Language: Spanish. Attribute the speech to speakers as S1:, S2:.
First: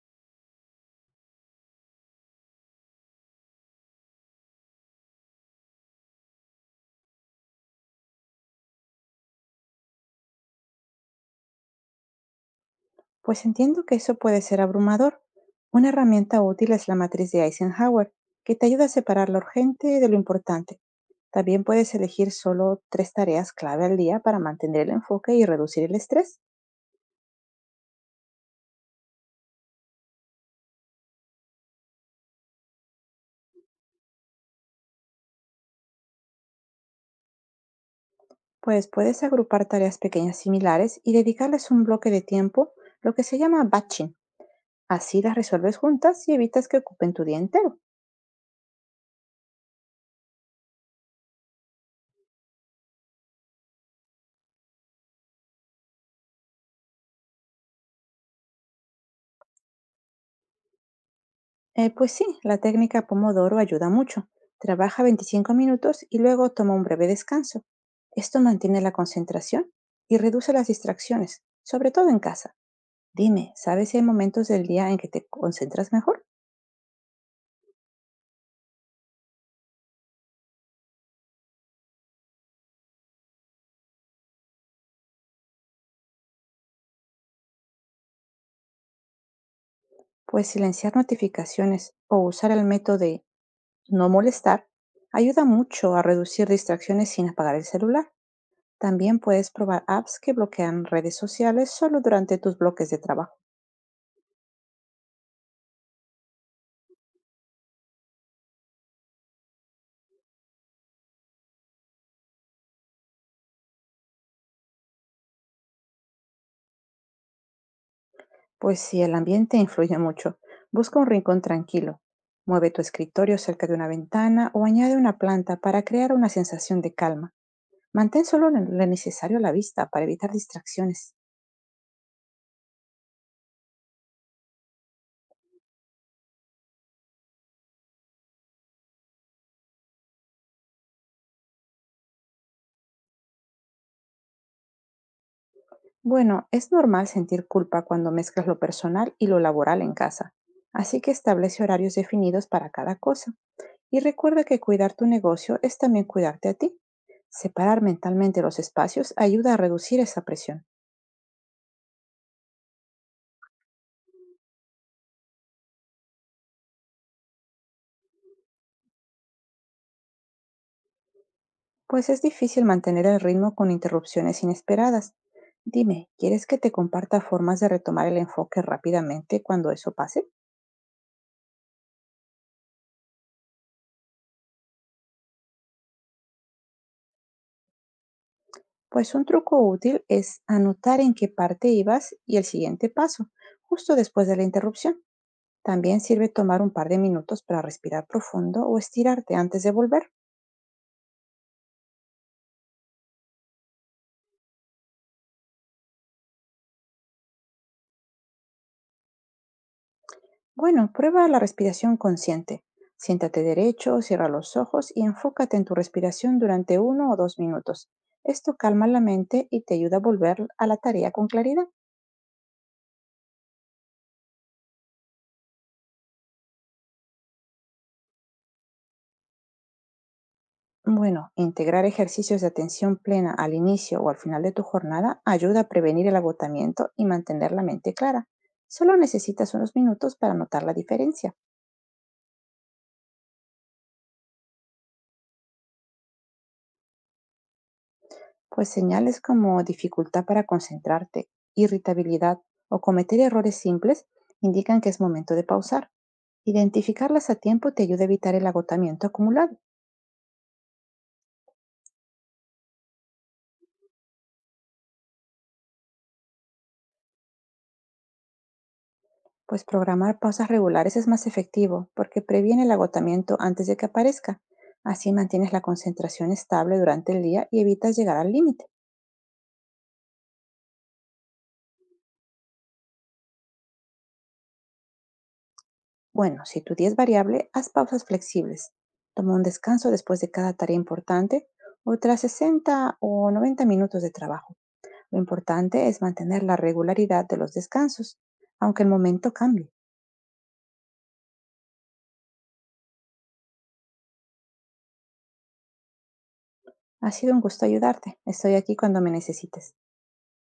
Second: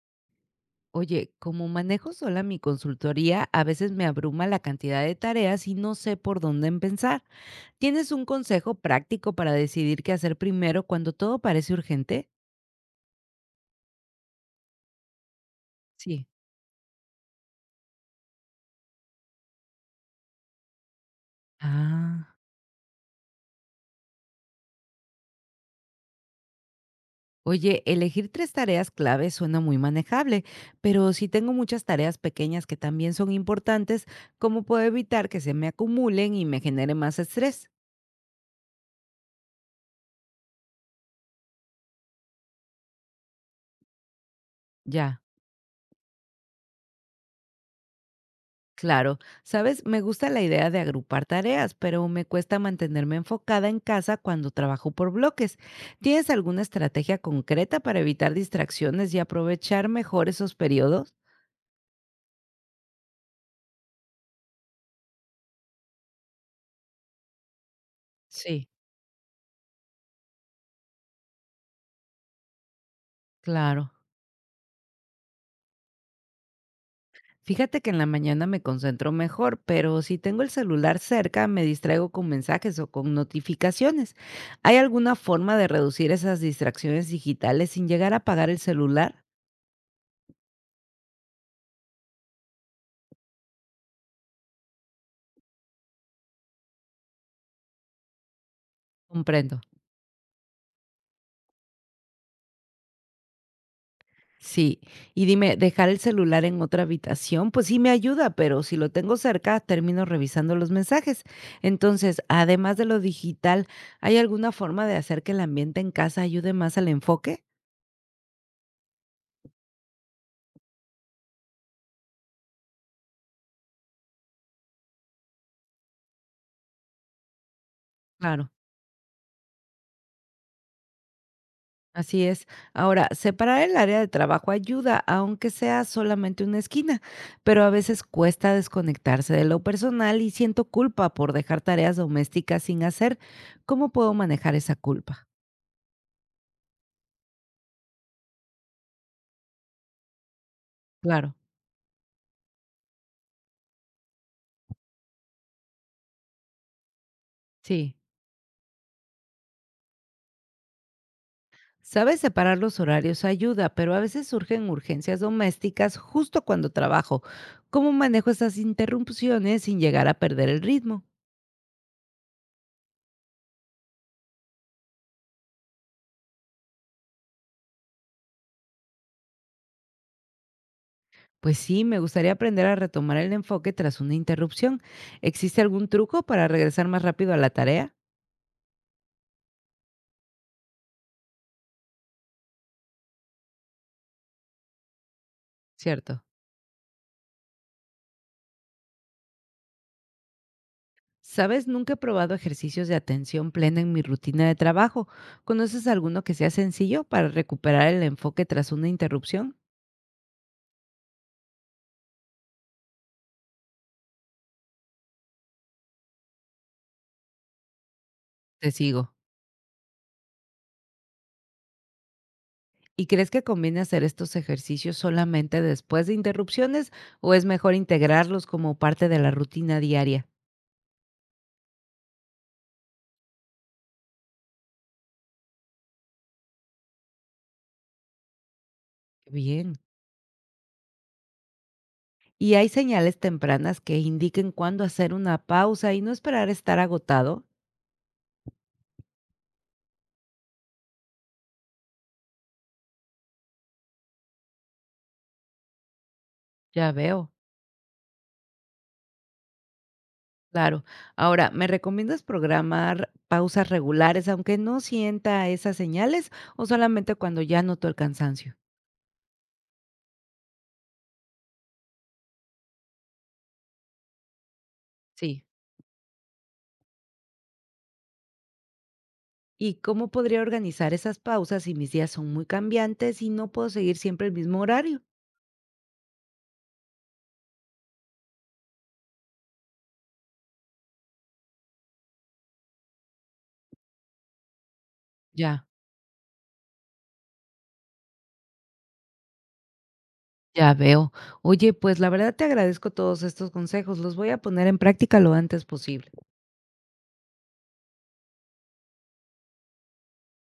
S1: Oye, como manejo sola mi consultoría, a veces me abruma la cantidad de tareas y no sé por dónde empezar. ¿Tienes un consejo práctico para decidir qué hacer primero cuando todo parece urgente?
S2: Pues entiendo que eso puede ser abrumador. Una
S1: Sí.
S2: herramienta útil es la matriz de Eisenhower, que te ayuda a separar lo urgente de lo importante. También puedes elegir
S1: Ah,
S2: solo tres tareas clave al día para mantener el enfoque y reducir el estrés.
S1: Oye, elegir tres tareas clave suena muy manejable, pero si tengo muchas tareas pequeñas que también son importantes, ¿cómo puedo evitar que se me acumulen y me genere más estrés?
S2: Pues puedes agrupar tareas pequeñas similares y dedicarles un bloque de tiempo, lo que se llama batching.
S1: Ya.
S2: Así las resuelves juntas y evitas que ocupen tu día entero.
S1: Claro, sabes, me gusta la idea de agrupar tareas, pero me cuesta mantenerme enfocada en casa cuando trabajo por bloques. ¿Tienes alguna estrategia concreta para evitar distracciones y aprovechar mejor esos periodos?
S2: Pues sí, la técnica Pomodoro ayuda mucho. Trabaja 25 minutos y luego toma un breve descanso. Esto
S1: Sí,
S2: mantiene la concentración y reduce las distracciones, sobre todo en casa. Dime, ¿sabes
S1: claro.
S2: si hay momentos del día en que te concentras mejor?
S1: Fíjate que en la mañana me concentro mejor, pero si tengo el celular cerca me distraigo con mensajes o con notificaciones. ¿Hay alguna forma de reducir esas distracciones digitales sin llegar a apagar el celular?
S2: Pues silenciar notificaciones o usar el método de no molestar ayuda mucho a reducir distracciones sin apagar el celular. También puedes
S1: Comprendo.
S2: probar apps que bloquean redes sociales solo durante tus bloques de trabajo.
S1: Sí, y dime, dejar el celular en otra habitación, pues sí me ayuda, pero si lo tengo cerca, termino revisando los mensajes. Entonces, además de lo digital, ¿hay alguna forma de hacer que el ambiente en casa ayude más al enfoque?
S2: Pues si el ambiente influye mucho, busca un rincón tranquilo. Mueve tu escritorio cerca de una ventana o añade una planta para crear una sensación de calma. Mantén solo
S1: Claro,
S2: lo necesario a la vista para evitar distracciones.
S1: así es. Ahora, separar el área de trabajo ayuda, aunque sea solamente una esquina, pero a veces cuesta desconectarse de lo personal y siento culpa por dejar tareas domésticas sin hacer. ¿Cómo puedo manejar esa culpa?
S2: Bueno, es normal sentir culpa cuando mezclas lo personal y lo laboral en casa, así que
S1: Claro,
S2: establece horarios definidos para cada cosa y recuerda que cuidar tu negocio es también cuidarte a ti. Separar
S1: sí.
S2: mentalmente los espacios ayuda a reducir esa presión.
S1: Sabes, separar los horarios ayuda, pero a veces surgen urgencias domésticas justo cuando trabajo. ¿Cómo manejo esas interrupciones sin llegar a perder el ritmo?
S2: Pues es difícil mantener el ritmo con interrupciones inesperadas. Dime, ¿quieres que te comparta formas de retomar el enfoque rápidamente cuando eso pase?
S1: Pues sí, me gustaría aprender a retomar el enfoque tras una interrupción. ¿Existe algún truco para regresar más rápido a la tarea?
S2: Pues un truco útil es anotar en qué parte ibas y el siguiente paso, justo después de la interrupción. También
S1: Cierto.
S2: sirve tomar un par de minutos para respirar profundo o estirarte antes de volver.
S1: Sabes, nunca he probado ejercicios de atención plena en mi rutina de trabajo. ¿Conoces alguno que sea sencillo para recuperar el enfoque tras una interrupción?
S2: Bueno, prueba la respiración consciente. Siéntate derecho, cierra los ojos y enfócate en tu respiración durante uno o dos minutos. Esto
S1: Te
S2: calma la
S1: sigo.
S2: mente y te ayuda a volver a la tarea con claridad.
S1: ¿Y crees que conviene hacer estos ejercicios solamente después de interrupciones o es mejor integrarlos como parte de la rutina diaria?
S2: Bueno, integrar ejercicios de atención plena al inicio o al final de tu jornada ayuda a prevenir el agotamiento y mantener la mente clara. Solo necesitas
S1: Bien.
S2: unos minutos para notar la diferencia.
S1: ¿Y hay señales tempranas que indiquen cuándo hacer una pausa y no esperar estar agotado?
S2: Pues señales como dificultad para concentrarte, irritabilidad o cometer errores simples indican que es momento de pausar.
S1: Ya
S2: Identificarlas
S1: veo,
S2: a tiempo te ayuda a evitar el agotamiento acumulado.
S1: claro. Ahora, ¿me recomiendas programar pausas regulares aunque no sienta esas señales o solamente cuando ya noto el cansancio?
S2: Pues programar pausas regulares es más efectivo porque previene el agotamiento antes de que aparezca. Así
S1: Sí.
S2: mantienes la concentración estable durante el día y evitas llegar al límite.
S1: ¿Y cómo podría organizar esas pausas si mis días son muy cambiantes y no puedo seguir siempre el mismo horario?
S2: Bueno, si tu día es variable, haz pausas flexibles. Toma un descanso después de cada tarea importante o tras 60 o 90 minutos de trabajo. Lo
S1: Ya.
S2: importante es mantener la regularidad de los descansos, aunque el momento cambie.
S1: Ya veo. Oye, pues la verdad te agradezco todos estos consejos, los voy a poner en práctica lo antes posible.
S2: Ha sido un gusto ayudarte. Estoy aquí cuando me necesites.